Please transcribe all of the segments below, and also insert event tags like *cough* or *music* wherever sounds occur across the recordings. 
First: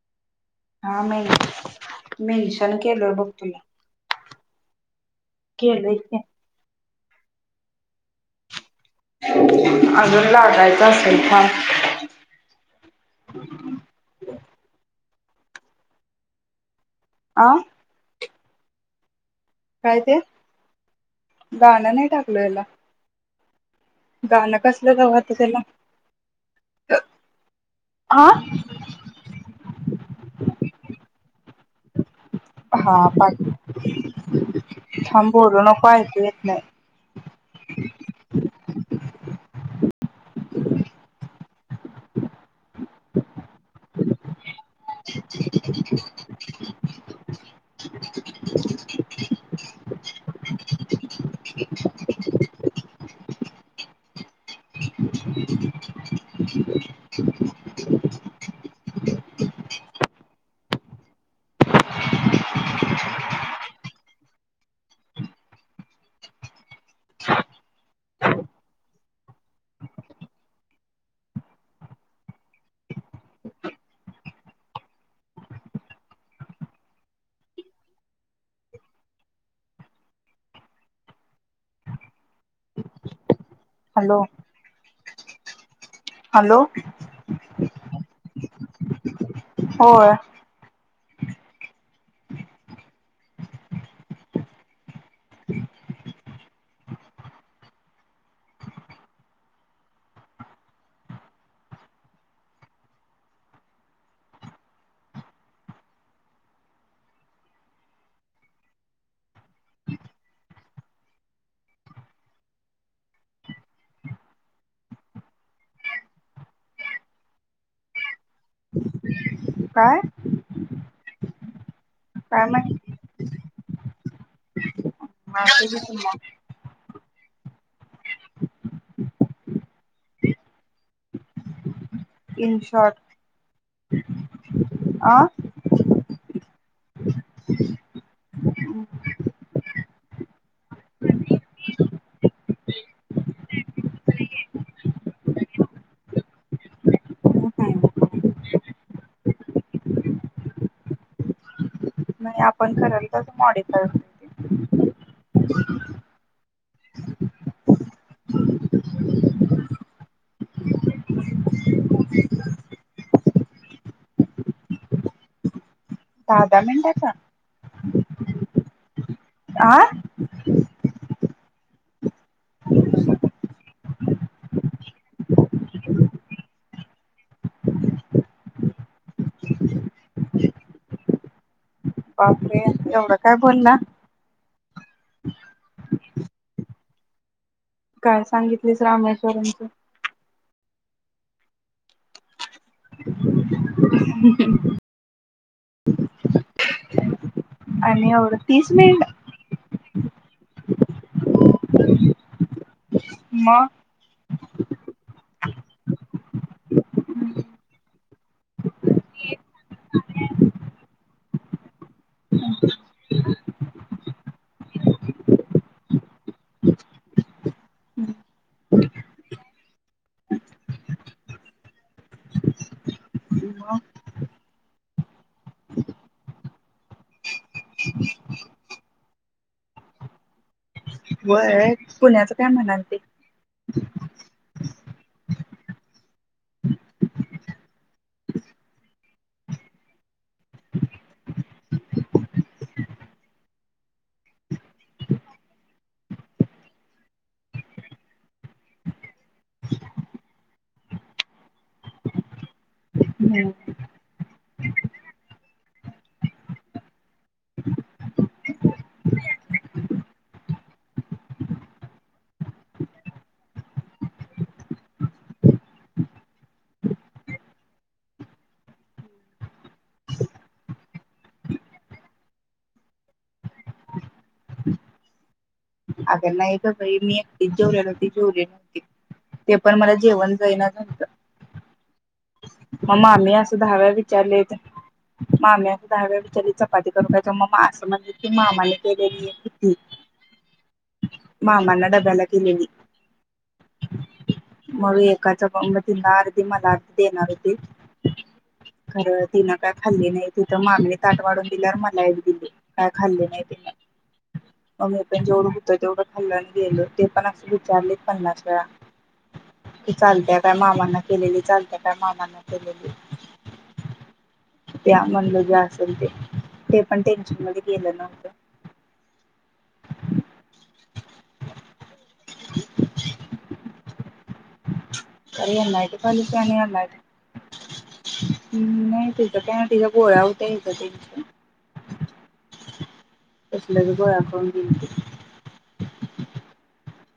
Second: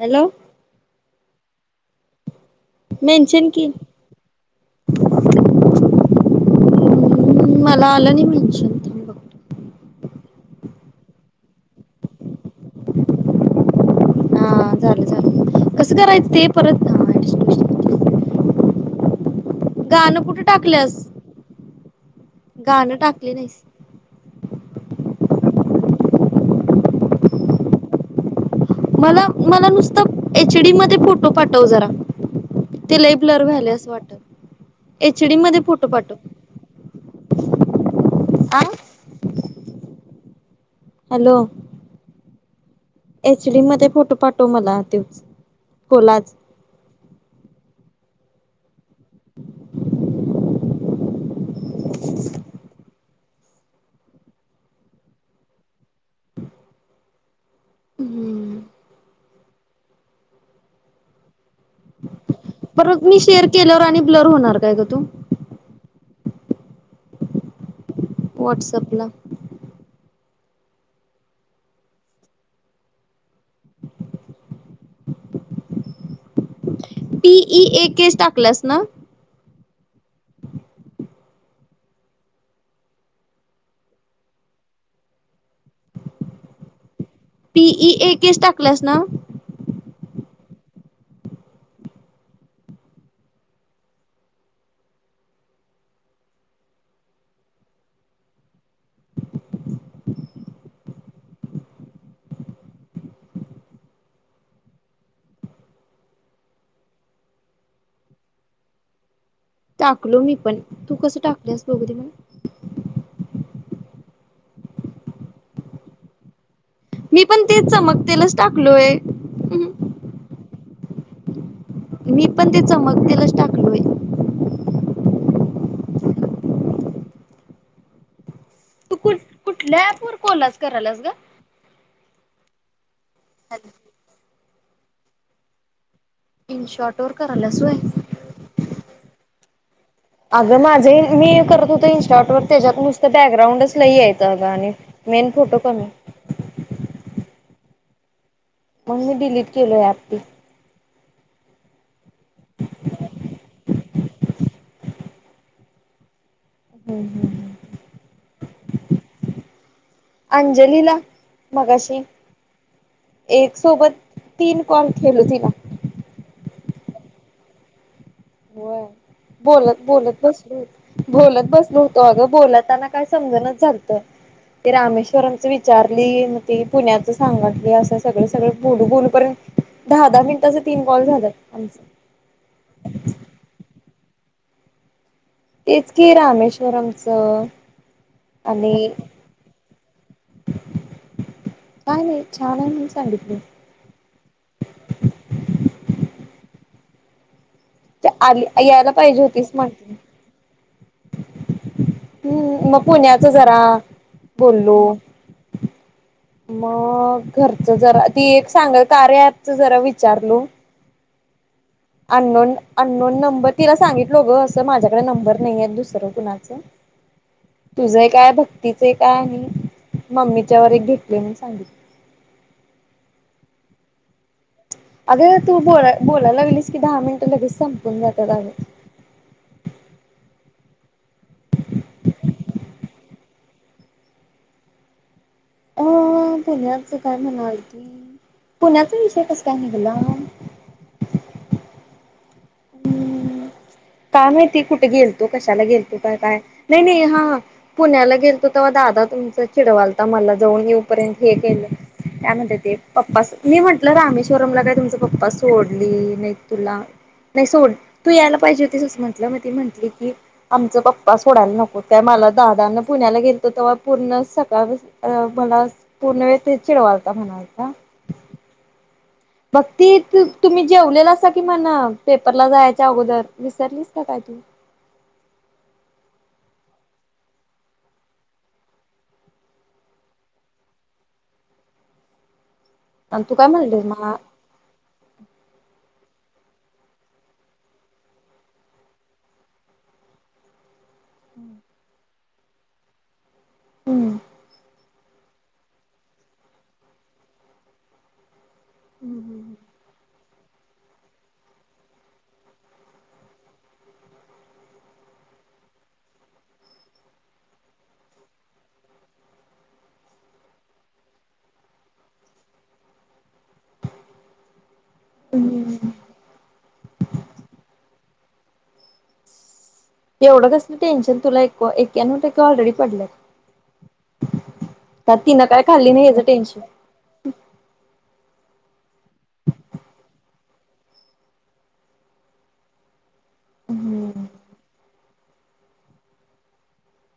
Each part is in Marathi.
हॅलो हा मी मेनषण केलोय बघ मेन्शन तुला की केलं कि मला आलं नाही म्हणजे अजून लागायचा असेल काम हा झालं लं कसं करायचं ते परत आ काय ते गाणं कुठे टाकलंस गाणं नाही टाकलं याला गाणं टाकली नाहीस. गाणं कसलंच लावू आता त्याला हा मला मला नुसतं एच डी मध्ये फोटो पाठव जरा. हा ते लई ब्लर पाठ व्हायलंय असं वाटतं एच थांब डी मध्ये बोलू फोटो नको पाठव. ऐकू येत नाही आ हॅलो एचडी मध्ये फोटो पाठव मला ते कोलाच ह्ह्ह अ् च. हम्म पर मग मी शेअर केल्यावर आणि ब्लर होणार काय ग तो? व्हॉट्सअप ला ह टीईए केस टाकल्यास ना? हॅलो हॅलो पीई ए केस टाकलास ना? होय टाकलो मी पण तू कसं टाकलेस बघ मग मी पण ते चमकतेलच टाकलोय. काय? मी काय पण ते माहिती चमकतेलच टाकलोय. म *unintelligible* तू कुठं कुठल्या ॲप वर कोलास करायलास ग? इनशॉर्ट आं इनशॉट वर करायलास होय हम् अगं माझे मी करत होत इनस्टाटवर त्याच्यात नुसतं बॅकग्राउंडच लय येतं अगं आणि मेन फोटो कमी. मग मी डिलीट केलो आहे ॲप नाही आपण कराल तसं मॉडीफाय होतं. हम्म हम्म अंजलीला मगाशी एक सोबत तीन कॉल केलो तिला. दहा दहा मिनिटांचा. होय बोलत आ बोलत बसलोत. बोलत बसलो होतो अगं बोलताना काय समजणाच झालत. ते रामेश्वरंमच विचारली ते पुण्याच सांगातले असं सगळ सगळं बोलू बोलूपर्यंत दहा दहा मिनिटाचे तीन कॉल झालं आमच. बापरे येवढ काय बोलला? तेच की रामेश्वरमचं. काय सांगितलीस रामेश्वरम्. काही नाही छान आहे म्हणून सांगितलं. ह *unintelligible* आणि एवढं आली तीस यायला मिनिट पाहिजे होतीच म्ह हम्म मग पुण्याच जरा. मग बोलो. मग घरच जरा ती एक सांगल कार्या ॲपच जरा विचारलो. अननोन अननोन नंबर तिला सांगितल गं असं माझ्याकडे नंबर नाही आहे दुसरं कुणाच. स *inaudible* तुझं काय भक्तीच काय आहे मम्मीच्या व एक भेटले म्हणून सांगितले. मग अग तू बोलाय बोलायला लागेलीस की दहा मिनट लगेच संपून जातात अग. होय पुण्याचं काय म्हणालती? अ पुण्याच काय म्हणालती पुण्याचा विषय कस काय निघला? काय माहिती कुठे गेलतो कशाला गेलतो का काय नाही नाही हां पुण्याला गेलतो तेव्हा दादा तुमचा चिडवालता मला जाऊन येऊपर्यंत हे केलं. काय म्हणतात ते पप्पा मी म्हणत तुला रामेश्वरमला काय तुमचा पप्पा सोडली नाही तुला नाही सोड तू यायला पाहिजे ते तसंच म्हटलं मग ती म्हटली की आमचा पप्पा सोडायला नको त्या मला दादान पुण्याला गेलतो तेव्हा पूर्ण सकाळ अ मला पूर्ण वेळ तेच चिडवायलता म्हणालता. भक्ती तुम्ही जेवलेला कि म्हणा पेपरला जायच्या अगोदर विसरला. काय तू अग नाही ग बाई मी एकटीच जेवले नव्हती ती जेवली होती. ते पण मला जेवण जाईना झालंय. मग आणि मामी तू काय असं दहा म्हणलीस वेळा मला विचारलेत. माम्या दहा व्या विचारी चपाती करून त्याच्या मग असं म्हणजे की मामाने केलेली आहे किती. *inaudible* मामांना डब्याला दिलेली हम्म मग एकाचा *unintelligible* तिन अर्धी मला देणार होती हम्म खरं तिन काय खाल्ली नाही तिथं मामीने ताट वाढून दिल्यावर मला एक दिली काय खाल्ली नाही तिला. मग मी पण जेवढं होतं तेवढं खाल्लं आणि गेलो ते पण अस विचारले पन्नास वेळा. ती चालत्या काय मामांना केलेली चालत्या त्या मामांना केलेली. द्या म्हणलं जे हम्म. हम्म असेल ते ते पण टेन्शन मध्ये गेलं नव्हतं. एवढं कसल टेन्शन तुला एक एक्यानव टक्के ऑलरेडी पडल्यात का तिन काय खाल्ली नाही याचं टेन्शन? *unintelligible* हम्म नाही तिच पुन्हा तिझ गोळ आवतच *unintelligible* *inaudible* कसल्या बी गोळ्या हम्म. खाऊन गेलती.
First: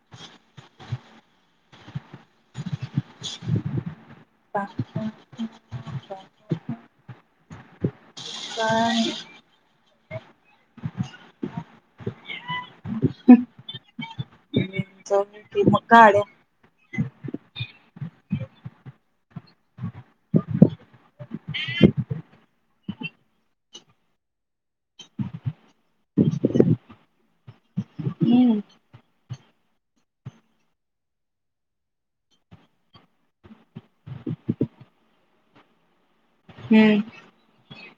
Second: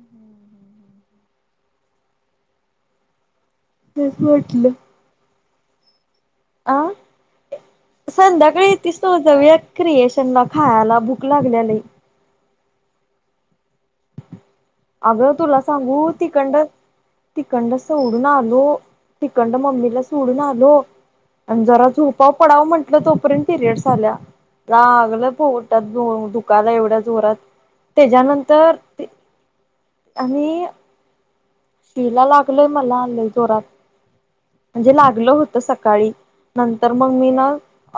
हम्म हम्म हम्म त्याच वाटलं अ संध्याकाळी येतीस तेव्हा जाऊयात. क्रिएशन ला खायला भूक लागल्या लय. अग तुला मग सांगू गाड्या तीकडर तिकडन सोडून आलो तिकडन मम्मीला सोडून आलो. आणि जरा झोपाव पडाव म्हटलं तोपर्यंत पिरेड्स आल्या. लागलं पोटात दुखायला एवढ्या जोरात हम्म त्याच्यानंतर आणि तिला लागलय मला आलंय जोरात म्हणजे लागलं होत सकाळी. नंतर मग हम्म मी ना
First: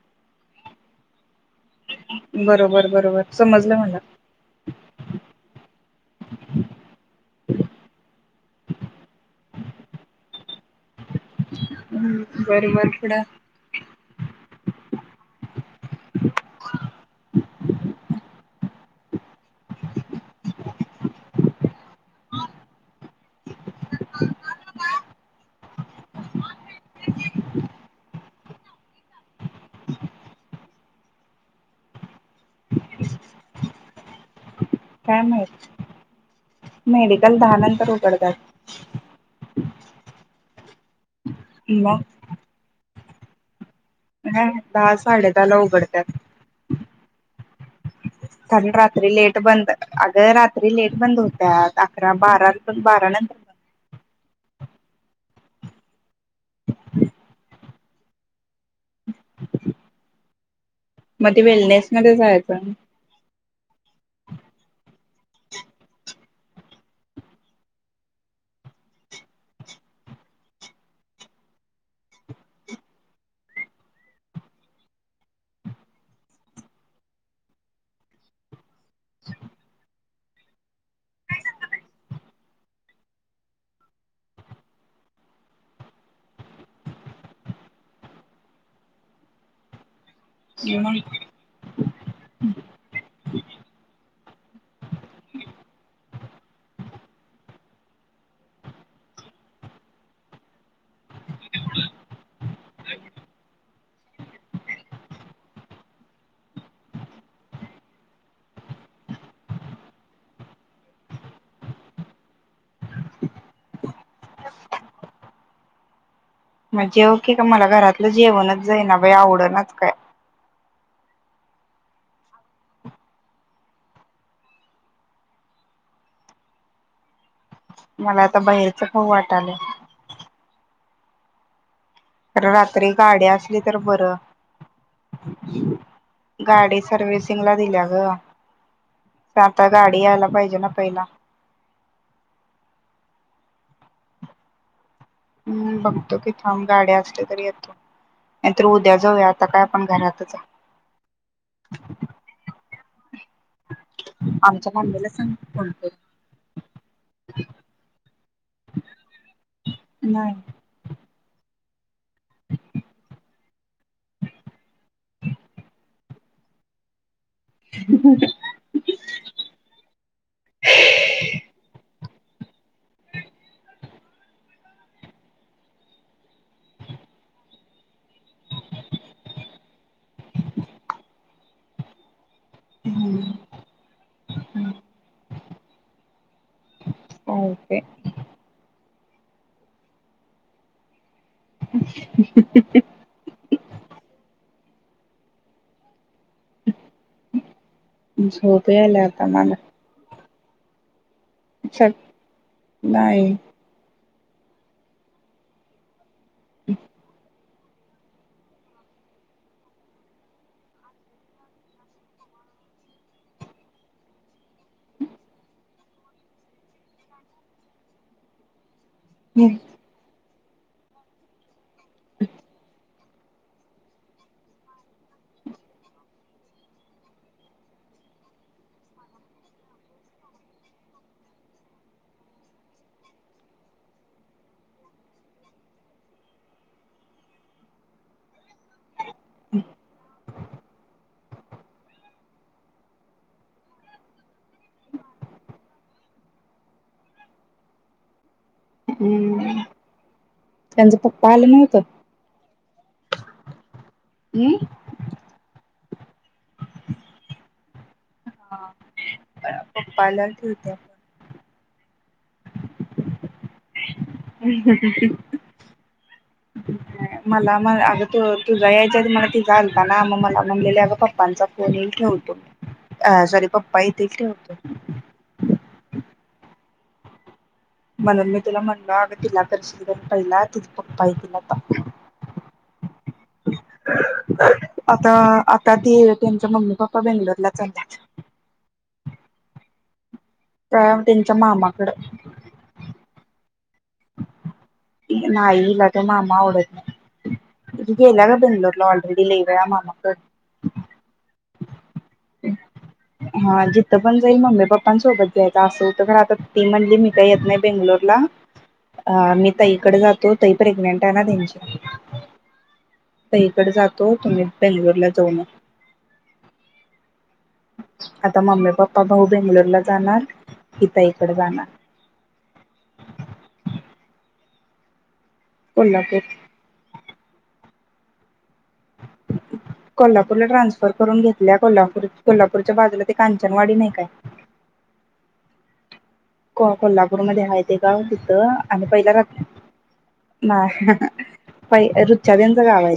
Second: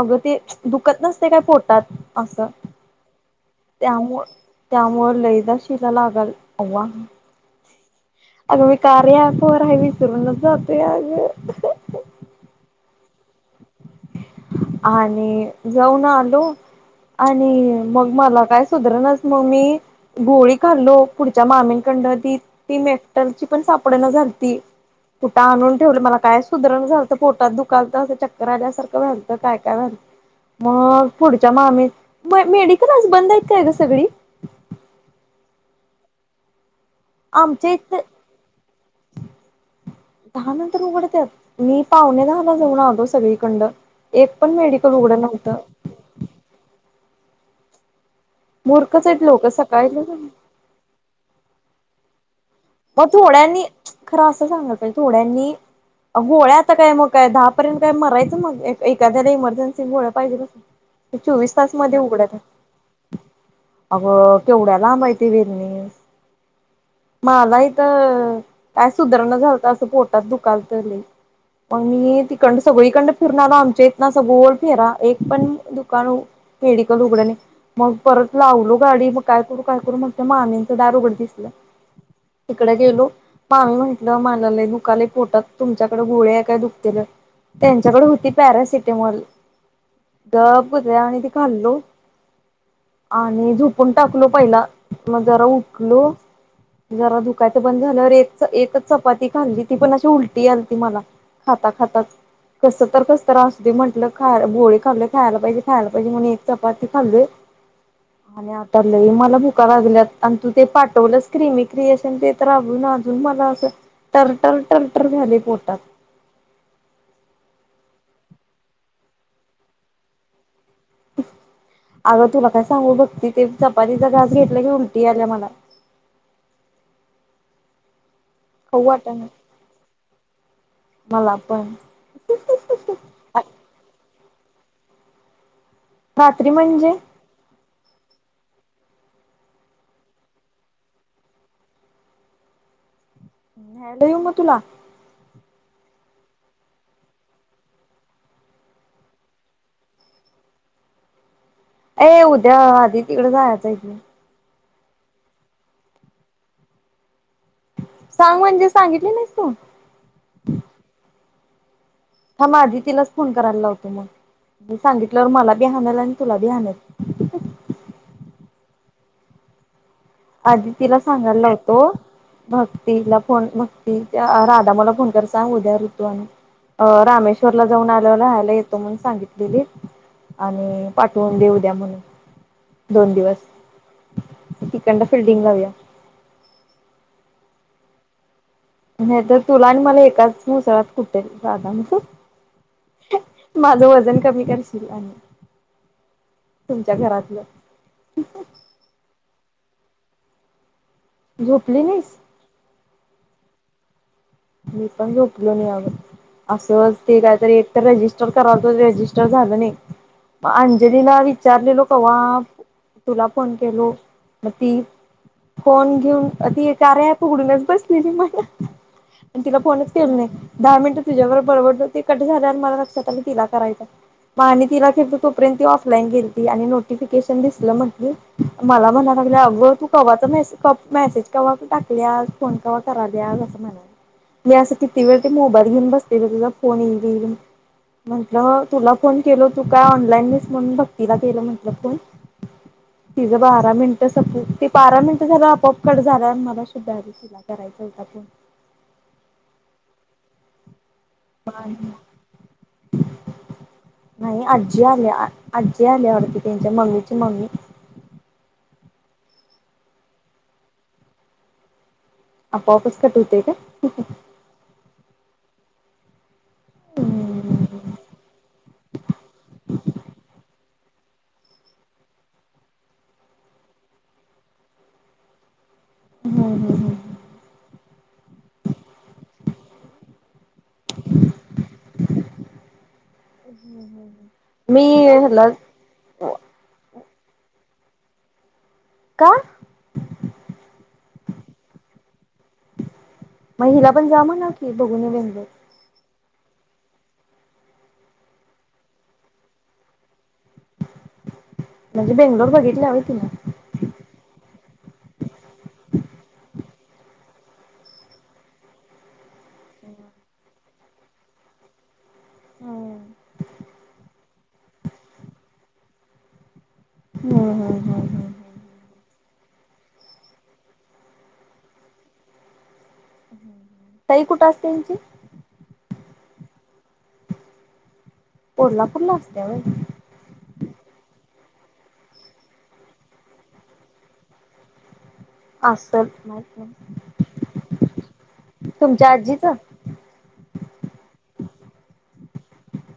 अग ते दुखत नसतय काय पोटात. असं बरोबर बरोबर समजलं मला. त्यामुळ त्यामुळे लैदा शिला लागाल तेव्हा. अगं मी कार्या ॲपवर आहे विसरूनच जातोय अगं. हम्म बरोबर थोडा आणि जाऊन आलो आणि मग मला काय सुधरणाच मग मी गोळी खाल्लो पुढच्या मामींकडन ती. ती मेक्टलची पण सापडना झालती कुठं आणून ठेवले मला काय सुधरण झालतं पोटात दुखालत असं चक्कर आल्यासारखं झालतं काय कायतर. मग पुढच्या मामी मग मेडिकल आज बंद आहेत काय ग सगळी? काय माहित. काल दहा आमच्या नंतर इथ उघडतात. दहा नंतर उघडतात मी मग पाऊणे दहाला जाऊन आलतो सगळीकड. एक पण मेडिकल उघडं नव्हतं. पडतात. कारण मूर्खच रात्री आहेत लेट लोक बंद सकाळी अगं रात्री लेट बंद होत्या अकरा बाराला. मग थोड्यांनी खरं असं सांग थोड्यांनी गोळ्या आता काय मग काय दहा पर्यंत काय मरायचं मग. एखाद्याला इमर्जन्सी मुळ पाहिजेस मग ते चोवीस तास वेलनेस मध्ये उघडत जायचं अगं केवढ्या लांब आहे ते वेरणी. मला इथ काय सुधरणा झालत असं पोटात दुखालत. मग मी तिकडन सगळीकडन फिरुण आलो आमच्या इथन गोल फेरा एक पण दुकान मेडिकल उघड नाही. मग परत लावलो गाडी मग काय करू काय करू मग त्या मामीनचं दार उघडं दिसलं. तिकडे गेलो मामी म्हंटलं मला लय दुखालय पोटात तुमच्याकडे गोळी आहे काय दुखतय तर. त्यांच्याकडे होती पॅरासिटेमॉल गप मग *unintelligible* आणि खाल्लो आणि झोपून टाकलो पहिला मग जरा उठलो जरा दुकायचं बंद झाल्यावर एक एकच चपाती खाल्ली ती पण अशी उलट उलटे आलती मला खाता खाताच. कस तर कस तर असु म्हटलं खाय गोळी खाल्ली खायला पाहिजे खायला. हिजे म्हणून एक चपाती खाल्ली. आणि आता लई ला भुका लागल्यात. आण तू ते पाठवलंस क्रीमी. क्रिएशन तर अजून अजून मला असं टर टर झालेय पोटात. म जेव की ग. मला घरातलं जेवणच जाई ना बाई. आवडनाच काय. अगं तुला काय सांगू भक्ती. ते चपातीचा घास घेतला की उलटी आल्या मला. मला आता खाऊ बाहेरचं खाउ वाटाना वाटलंय. मला पण. रात्री गाडी असली तर बरं. रात्री गाडी म्हणजे सर्विस गला दिल्या ग. आता गाडी यायला पाहिजे ना पहिला. न्यायला येऊ म तुला? बघतो की थांब गाड्या असल्या तर येतो. नाहीतर उद्या जाऊया, आता काय आपण घरातच. ये उद्या आधी तिकडें जायचंय त. आमचं मम्मी ला सांग की फोन करून. सांग म्हणजे, सांगितले नाहीस तू? नाय. थांब आधी तिलाच फोन करायला लावतो मग. मी सांगितलंवर मला बी हाणल आणि तुला बी हाणल. ह *unintelligible* आधी तिला सांगायला लावतो. भक्तीला फोन भक्ती राधा मा ला फोन करसा. उद्या ऋतू आणि अ रामेश्वरला जाऊन आलोना. हाणायला येतो म्हणून सांगितलेली. आणि पाठवून दे ऊद्या म्हणून. दोन हम्म दिवस. *unintelligible* डां फीलडिंग लावूया. काय होते? नाही तर तुला आणि मला एकाच मुसळात कुटेल राधा मा. तू माझं वजन कमी करशील आणि. तुमच्या घरातलं. *unintelligible* प्रमाण. झोपली चल नाहीस? नाही. मी पण झोपलो नाही आजून. असंच ते कायतरी एक रेजिस्टर करायच रेजिस्टर झालं नाही. अंजलीला विचारलेलो कावाच. तुला फोन केलो. म ती फोन घेऊन ती कार्या ॲप उघडूनच बसलेली मला. तिला फोनच केलं नाही. दहा मिनिटं तुझाबर बडबडलो. ते कट झाले आणि मला लक्षात आलं तिला करायचंय. म आणि तिला केलतो तोपर्यंत ती ऑफलाईन गेलीती. आणि नोटिफिकेशन दिसलं म्हटली मला म्हणा लागली अगं तू कवा्हाच मे मेसेज कव्हाच टाकलीया. फोन कवा करायलीया असं म्हण. मी असं किती वेळ ते मोबाईल घेऊन बसलेल. तुझा फोन येईल. म्हंटलं तुला फोन केल तू काय ऑनलाईन नहीस म्हणून मी भक्तीला केलं म्हटलं फोन. तिझं बारा मिनिट सपती बारा मिनिट झालं अपप कट झाला. मला शुद्धा आ तिला करायचं होतं आपूण. हम्म. त्यांचं पप्पा आला बाय नव्हतं. नाही आजी आल्या आजी आल्या वाटतं त्यांच्या मम्मीची मम्मी. हा पप्पाला ठेवत्या. आपओपच कट होते का? ह ह ह! मला म अग तु तुझा यायच्या आधी तर मला तिझा आलता ना मग मला म्हणल्याली अगं पप्पांचा फोन येईल ठेवतो सॉरी पप्पा येतील ठेव हम्म हम्म! म्हणून मी तुला म्हणलो अगं तिला करशील कणी पाहिला तिचं पप्पा येतील आता. मी हेला ती त्यांचं मम्मी पप्पा बेंगलोरला चालल्यात. का? व्यायाम त्यांच्या मामाकड. म हिला पण जा म्हणावं. नाही हिला तो मामा आवडत नाही. ती गेल्या ग बेंगलोरला ऑलरेडी लय वेळा मामाकडं. म्हणजे बेंगलोर बघितल्या व्हय तिन? कुठं पण जाईल मम्मी पप्पांसोबत जायचं असं होतं खर आता ती म्हणली मी काही येत नाही बेंगलोरला अमित ताईकडे जातो ताई प्रेग्नेंट आहे ना तेंचि हम्म ताईकडं जातो तुम्ही बेंगलोरला जाऊ म ह हा! आता मम्मी पप्पा भाऊ बेंगलोरला जाणार मी ताईकड जाणार. *inaudible* ताई कुठं असत्या यांची? कोल्हापूर. कोल्हापूरला असत्या व्हय? कोल्हापूरला ट्रान्सफर करून घेतल्या कोल्हापूर कोल्हापूरच्या बाजूला ते कांचनवाडी नाही काय असल न्हाय. को कोल्हापूरमध्ये हाय ते गाव तिथं आम्ही तुमच्या पहिला राहत आजीचं? न्हाय ह ह पहि रुचादचं गाव हाय.